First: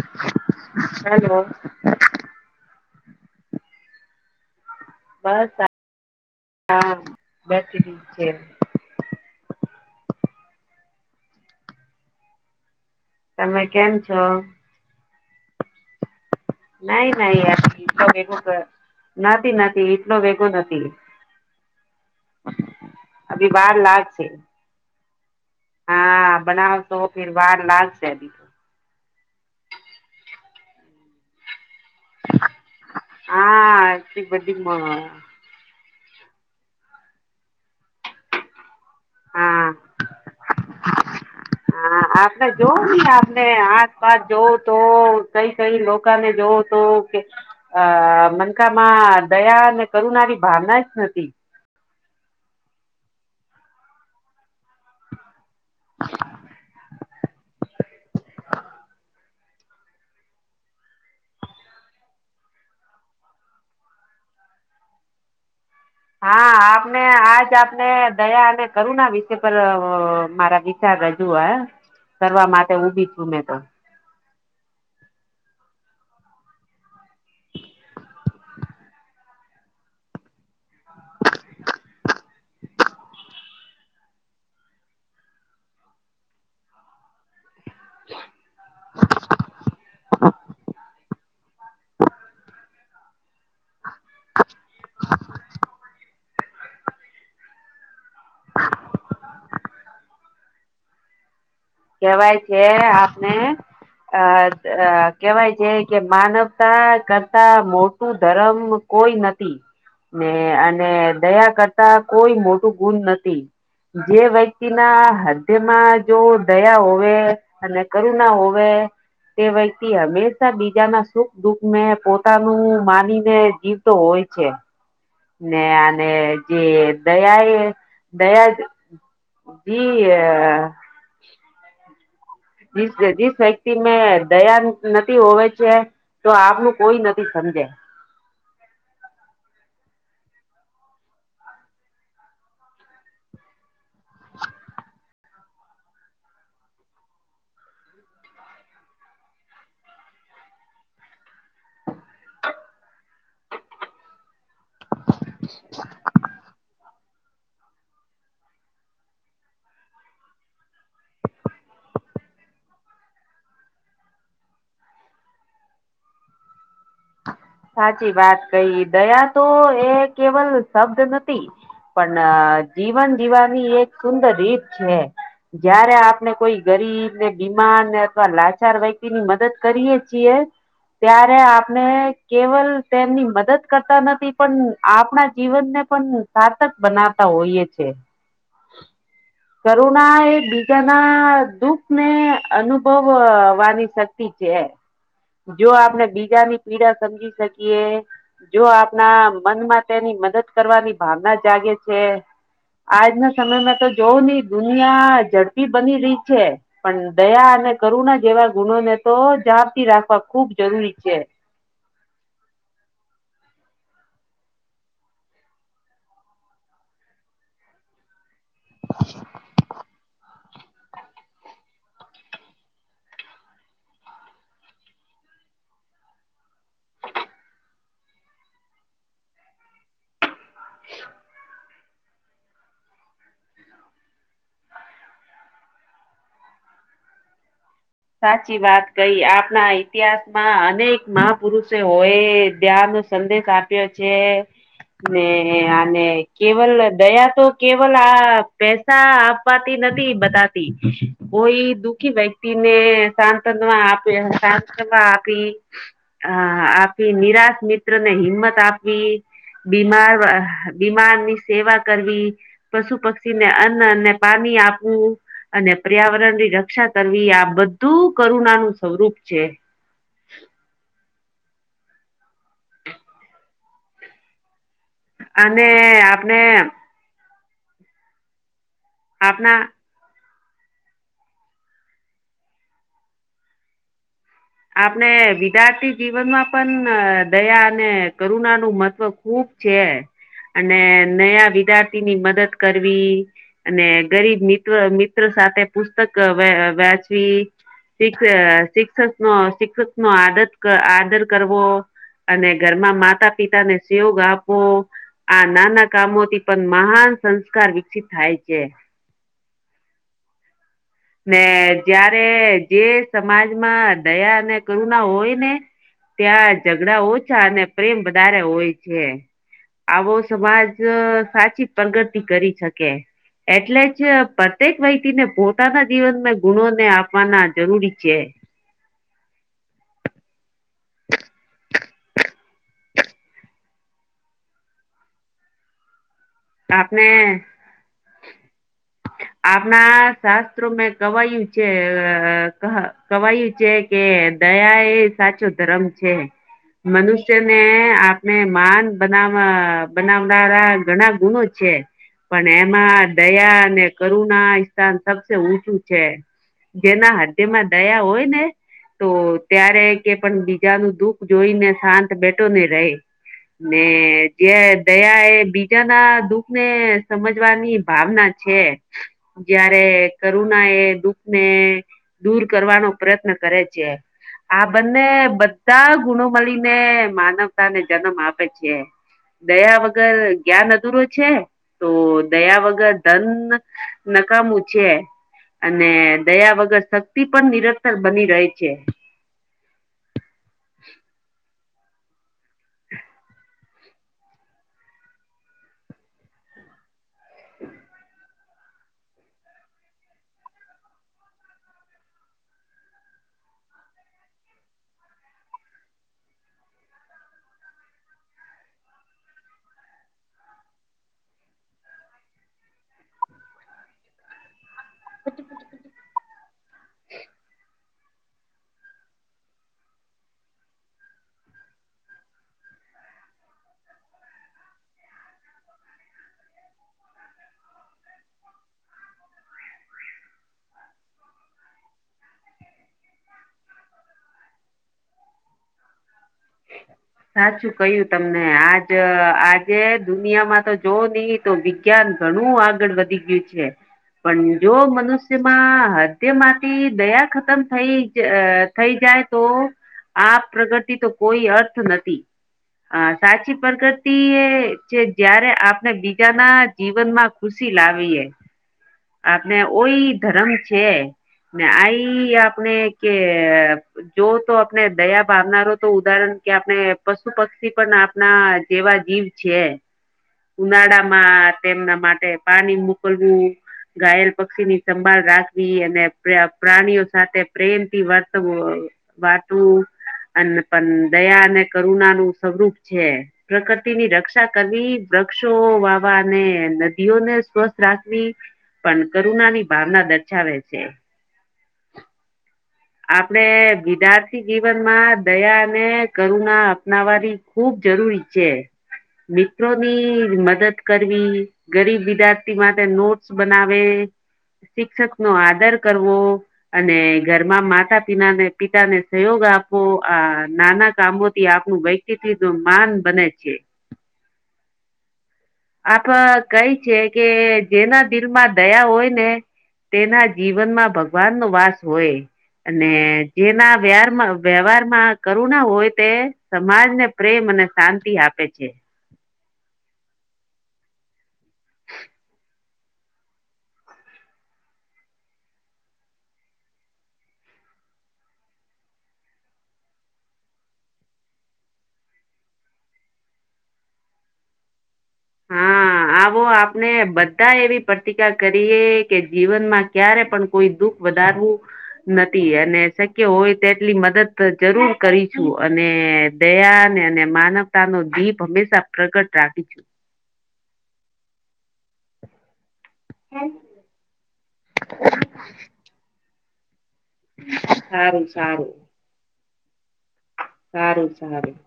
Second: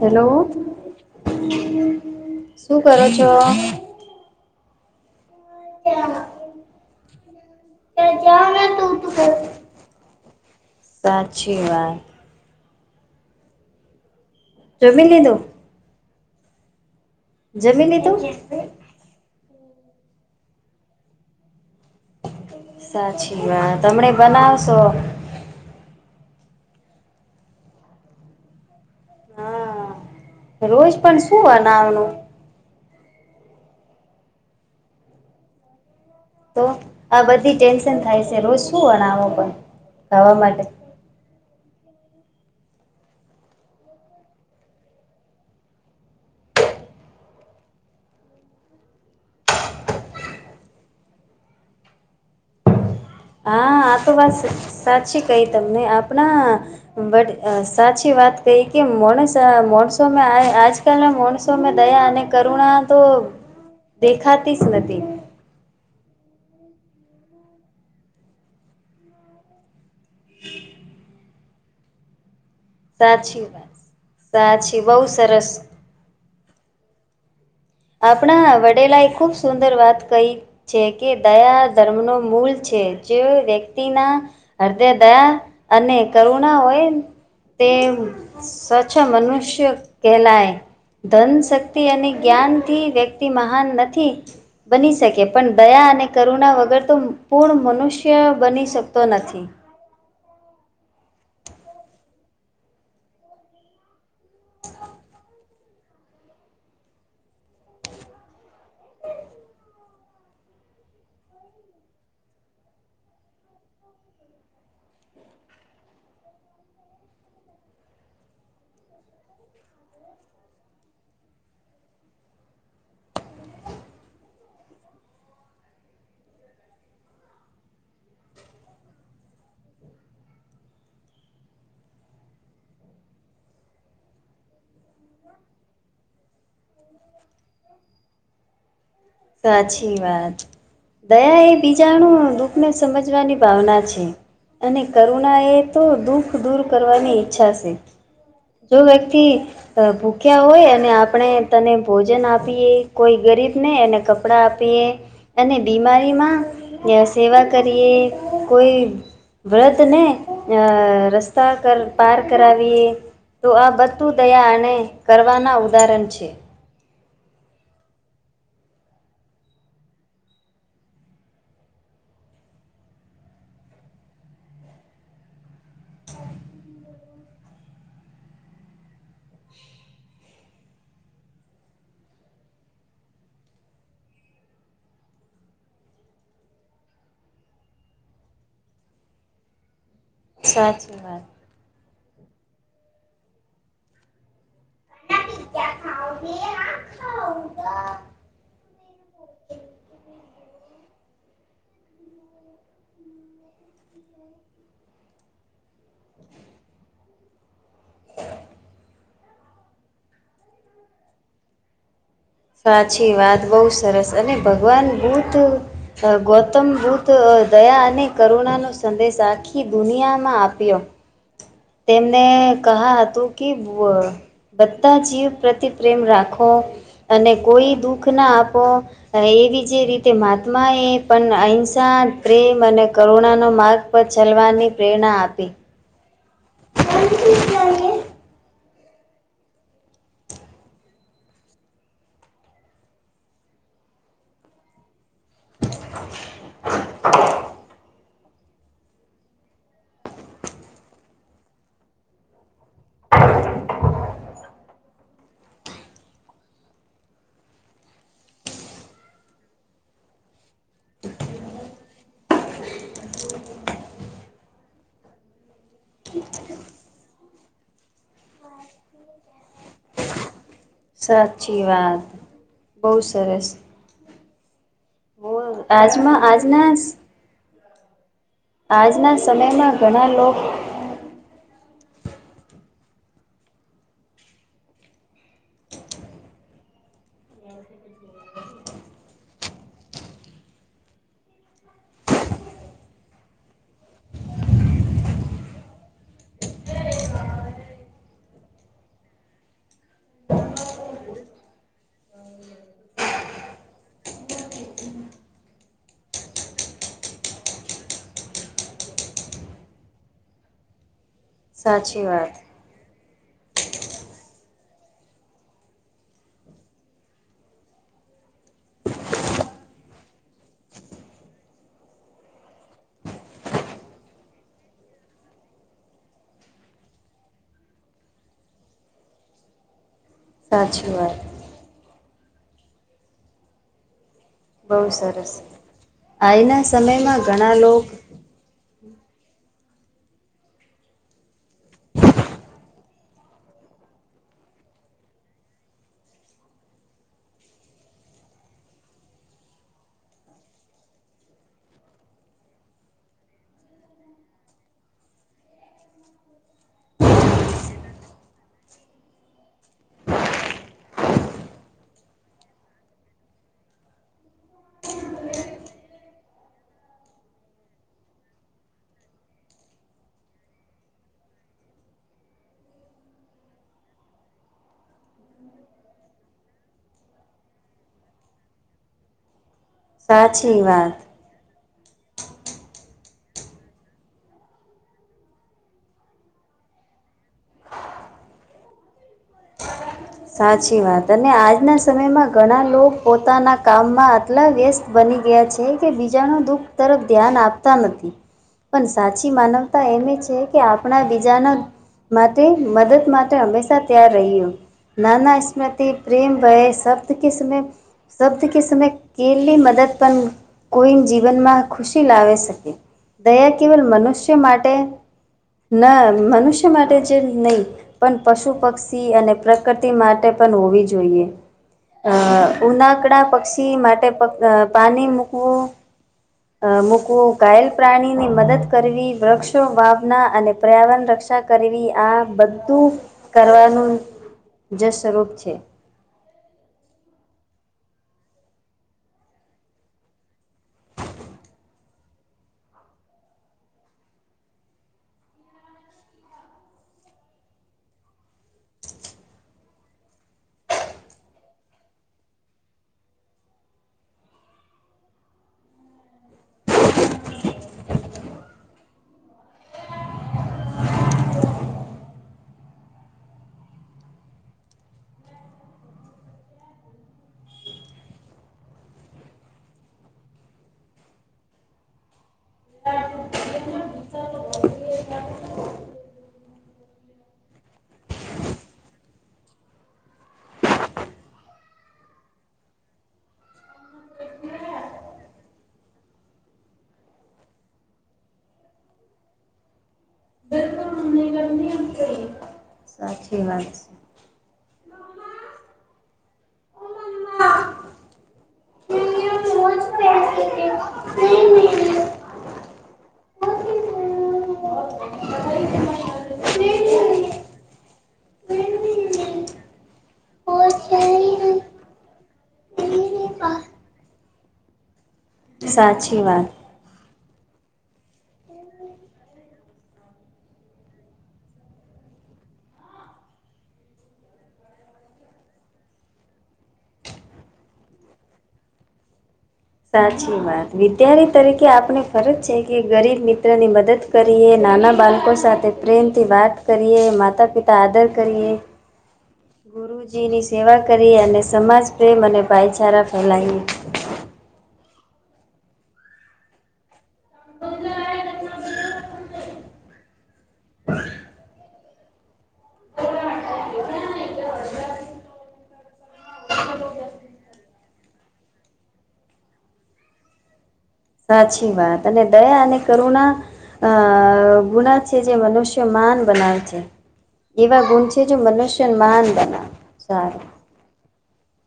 Hello. Hello શું કરો છો? બસ હા બેસી છેમ. સાચી વાત. તમે કેમ છો? જમીલીધું? નહી નાઈ જમી લીધું યારટલોેગો [unintelligible] નથી નથી એટલો ભેગો નથી. સાચી અભી વા વાર તમને લાગશે બનાવશો. હા બનાવ તો ફર વાર લાગશે દ. હા રોજ પણ શું બનાવનું. હા એ બધી. તો આ બધી ટેન્શન થાય શે રોજ શું બનાવો તમ હા ખાવા માટે? [inaudible] હા, આપને જોઉને આપને આસપાસ જોઉ તો કઈ કઈ લો કાને જોઉ તો કે અ મનકામાં દયા અને કરુણાની ભાવના જ નથી. હા, આ તો વાત સે. સાચી કઈ તમને આપના, વડ અ સાચી વાત કઈ કે મોણસ તા મોણસોમાં આય આજકાલના મોણસોમાં દયા અને કરુણા તો દેખાતીશ નતી. હા, આપને આજ આપને દયા અને કરુણા વિ ષય પર મારા વિચાર રજુઆ કરવા માટે ઉભી છું, મેં સાચી તો. વાત સાચી, બઉ સરસ આપણા વડેલા એ ખુબ સુંદર વાત કઈ છે કે દયા ધર્મનો મૂલ છે, જે વ્યક્તિના હદે દયા અને કરુણા હોય તે સ્વચ્છ મનુષ્ય કેલાય, ધન, શક્તિ અને જ્ઞાન વ્યક્તિ મહાન નથી બની શકે. પણ દયા અને કરુણા વગર તો પૂ પૂર્ણ મનુષ્ય બની શકતો નથી. કેવાય છે, આપને અ અ કેહેવાય છે કે માનવતા કરતા મોટું ધરમ કોઈ નથી, ને અને દયા કરતા કોઈ મોટું ગુણ નથી. જે વ્યક્તિના હૃદ્યમાં જો દયા હોવે અને કરુણા હોવે તે વ્યક્તિ હંમેશા બીજાના સુખ-દુઃખને પોતાનું માનીને જીવ તો હોય છે. ને અને જે દયા એ દયા હીએ જીસ વ્ય જીસ વ્યક્તિ મે દયા નથી હોવે છે તો આપનું કોઈ નથી સમજે. સાચી વાત. દયા એ બીજાણું દુઃખને સમજવાની ભાવના છે. અને કરુણાએ તો દુઃખ દૂર કરવાની ઈચ્છા છે. જો વ્યક્તિ ભૂખ્યા હોય અને આપણે તને ભોજન આપીએ કોઈ ગરીબને એને કપડાં આપીએ અને બીમારીમાં સેવા કરીએ, કોઈ વ્રધને અ રસ્તા કર પાર કરાવીએ તો આ બધુ દયા અને કરવાના ઉદાહરણ છે. સાચી વાત કઈ, દયા તો એ કેવલ શબ્દ નથી પણ જીવન જીવાની એક સુંદર રીત છે. જયારે આપને કોઈ ગરીબ ને બીમારને અથવા લાચાર વ્યતિની મદદ કરીએ છીએ ત્યારે આપને કેવલ તેમની મદદ કરતા નથી, પણ આપણા જીવનને પણ સારતક બનાવતા હોઈએ છે. [inaudible] કરુણા એ સાચી વાત બીજાના દુઃખ ને અનુભવવાની શક્તિ છે. જો આપણે બીજાની પીડા સમજી શકીએ, જો આપણા મનમાં તેની મદદ કરવાની ભાવના જાગે છે. આજના સમયમાં તો જોવ હી દુનિયા ઝડપી બની રહી છે. પણ દયા અને કરુણા જેવા ગુણો ને તો જાપથી રાખવા ખુબ જરૂરી છે. સાચી વાત બહુ સરસ અને ભગવાન, ભૂત ગૌતમ બુદ્ધ દયા અને નો સંદેશ આખી દુનિયામાં આપ્યો. તેમને કહા હતું કે બધા જીવ પ્રતિ પ્રેમ રાખો. અને કોઈ શાન પ્રેમ અને કરુણાનો માર્ગ પર ચલવાની પ્રેરણા આપી. [inaudible] સાચી વાત કઈ આપણા ઇતિહાસ માં અનેક મહાપુરુષો હોય ધ્યાન સંદેશ આપ્યો છે ને અને કેવલ દયા તો કે આ પેસા આપવાતી નથી બતાતી કોઈ દુઃખી વ્યક્તિ ને સાંત્વમાં આપે સાંતવમાં આપી. હ આપી નિરાશ મિત્ર ને બીમાર બીમાર ની સેવા કરવી. પશુ પક્ષીને અન્ન અને પાણી આપવું. અને પર્યાવરણ ની રક્ષા કરવી આ બધું કરુણાનું સ્વરૂપ છે. સાચી વાત બહુ સરસ. અને આજમાં આપણે આજના આજના આપણા સમયમાં ઘણા લોકો આપણે વિદ્યાર્થી જીવનમાં પણ દયા અને કરુણા નું મહત્વ ખુબ છે અને નયા વિદ્યાર્થીની મદદ કરવી અને ગરીબ મિત્ર મિત્ર સાથે પુસ્તક વાંચવી સીષ શિક્ષક નો શિક્ષક નો આદર આદર કરવો અને ઘરમાં માતા પિતાને સયોગ આપવો. આ નાના કામોથી પણ મહાન સંસ્કાર વિકસિત થાય છે. ને સાચી જયારે વાત જે સમાજમાં દયા અને કરુણા હોય ને ત્યાં ઝઘડા ઓછા અને પ્રેમ વધારે હોય છે. આવો સમાજ સાચી પ્રગતિ કરી શકે. એટલે જ પ્રત્યેક વ્યક્તિને ભોટ પોતાના જીવન માં ગુણો ને આપવાના જરૂરી છે. સાચી વાત. બહુ સરસ આજના આપણે સમયમાં ઘણા લોકો આપણા શાસ્ત્રોં કવાયું છે કવાયું છે. કે દયા એ સાચો ધર્મ છે. મનુષ્યને આપણે માન બના બનાવનારા ઘણા ગુણો છે પણ એમાં દયા અને કરુણા સ્થાન સબસે ઊંચું છે. જેના હાદ્યમાં દયા હોય ને તો ત્યારે કે પણ બીજા ન દુઃખ જોઈને શાંત બેઠો નને ર ને જે દયા એ બીજા ના દુઃખ ને સમજવાની ભાવના છે. છે જયારે કરુણા એ દુઃખ ને દૂર કરવાનો પ્રયત્ન કરે છે. આ બંને બધા ગુણો મળીને માનવતા ને જન્મ આપે છે. દયા વગર સાચી જ્ઞાન વાત અધૂરો છે તો દયા વગર ધન નકામું છે અને દયા વગર શક્તિ પણ નિરંતર બની રહે છે. સાચી વાત અને આજના સમયમાં ઘણા લોકો પોતાના કામમાં આટલા વ્ય તરફ ધ્યાન આપતા નથી. પણ સાચી માનવતા એમ છે કે આપણા બીજાના માટે મદદ માટે હંમેશા ત્યાાર રહ્યું નાાના સ્મૃતિ પ્રેમ ભય શબ્દ કે સમય શબ્દ કે સમય કેલી મદદ પણન કોઈ જીવનમાં ખુશી લાવે શકે દયા કેવલ મનુષ્ય માટે ન મનુષ્ય માટે જે નહી પણ પશુ પક્ષી અને પ્રકૃતિ માટે પણ હોવી જોઈએ. અ ઉનાકડા પક્ષી માટે પાણી મૂકવું. અ મૂકવું ઘાયલ પ્રાણી ની મદદ કરવી વૃક્ષો વાવના અને પર્યાવરણ રક્ષા. કરવી આ બધું કરવાનું જસરૂપ છે. સાચું કું તમને આજ આજે દુનિયામાં તો જોવ નહી. તો વિજ્ઞાન ઘણું આગળ વધી ગયું છે. પણ જો મનુષ્યમાં હદ્યમાંથી દયા ખતમ થઈ અ. થઈ જાય તો આ પ્રગતિ તો કોઈ અર્થ નથી. હ સાચી પ્રગતિ એ છે જયારે આપણે બીજાના. જીવન માં ખુશી લાવીએ. આપણે ઓઈ ધર્મ છે ને આઈ આપણે કે. જો તો આપણે દયા ભાવનારો તો ઉદાહરણ કે આપણે પશુ પક્ષી પણ આપના જેવા જીવ. છે ઉનાળા માં તેમના માટે પાણી મોકલવું. ઘાયલ પક્ષી ની સંભાળ રાખવી અને પ્રાણીઓ સાથે પ્રેમ થી વર્તવ વાતું અને પણ દયા અને કરુણા નું સ્વરૂપ છે. પ્રકૃતિની રક્ષા કરવી વૃક્ષો વાવા અને નદીઓને સ્વસ્થ રાખવી. પણ કરુણા ની ભાવના દર્શાવે છે. [unintelligible] આપણે સાચી વાત વિદ્યાર્થી જીવનમાં દયા અને કરુણા. પનાવાની ખૂબ જરૂરી છે મિત્રોની મદદ છે કરી ગરીબ વિદાર્થી માટે નોટ્સ બનાવે. શિક્ષક નો આદર કરવો અને ઘર. એ માતા પિના ને પિતા ને સહયોગ આપવો આ નાના કામો થી આપનું વ સ્ન માન બને છે. આપ સાચી વાત. કઈ છે કે જેના દિલમાં દયા હોય ને. તેના જીવનમાં ભગવાન નો વાસ હોય. અને જેના વ્યાર વ્યવહાર માં કરું ના હોય તે સમાજને. પ્રેમ અને શાંતિ આપે છે. સાચી વાત વિદ્યાર્થી તરીકે આપને ફરજ છે કે ગરીબ મિત્ર ની મદદ. કરીએ નાના બાળકો સાથે પ્રેમથી વાત કરીએ માતા પિતા આદર કરીએ [inaudible] ગુરુજીની સેવા કરી અને સમાજપ્રેેમ અને ભાઈચારા ફેલાવી. હા આવો આપને બધા એવી પ્રતિકા કરીએ કે જીવનમાં ક્યારે પણ કોઈ દુઃખ વધારવું. નથી અને શક્ય હોય તેટલી મદદ જરૂર કરીશું અને. દયા ને અને માનવતા નો જીભ હંમેશા પ્રગટ રાખી છું. સાચી વાત અને દયા અને કરુણા ગુણા છે. જે મનુષ્ય માન એવા ગુણ છે સારું જે સારું મનુષ્ય મહાન બનાવે સારું સારું સારું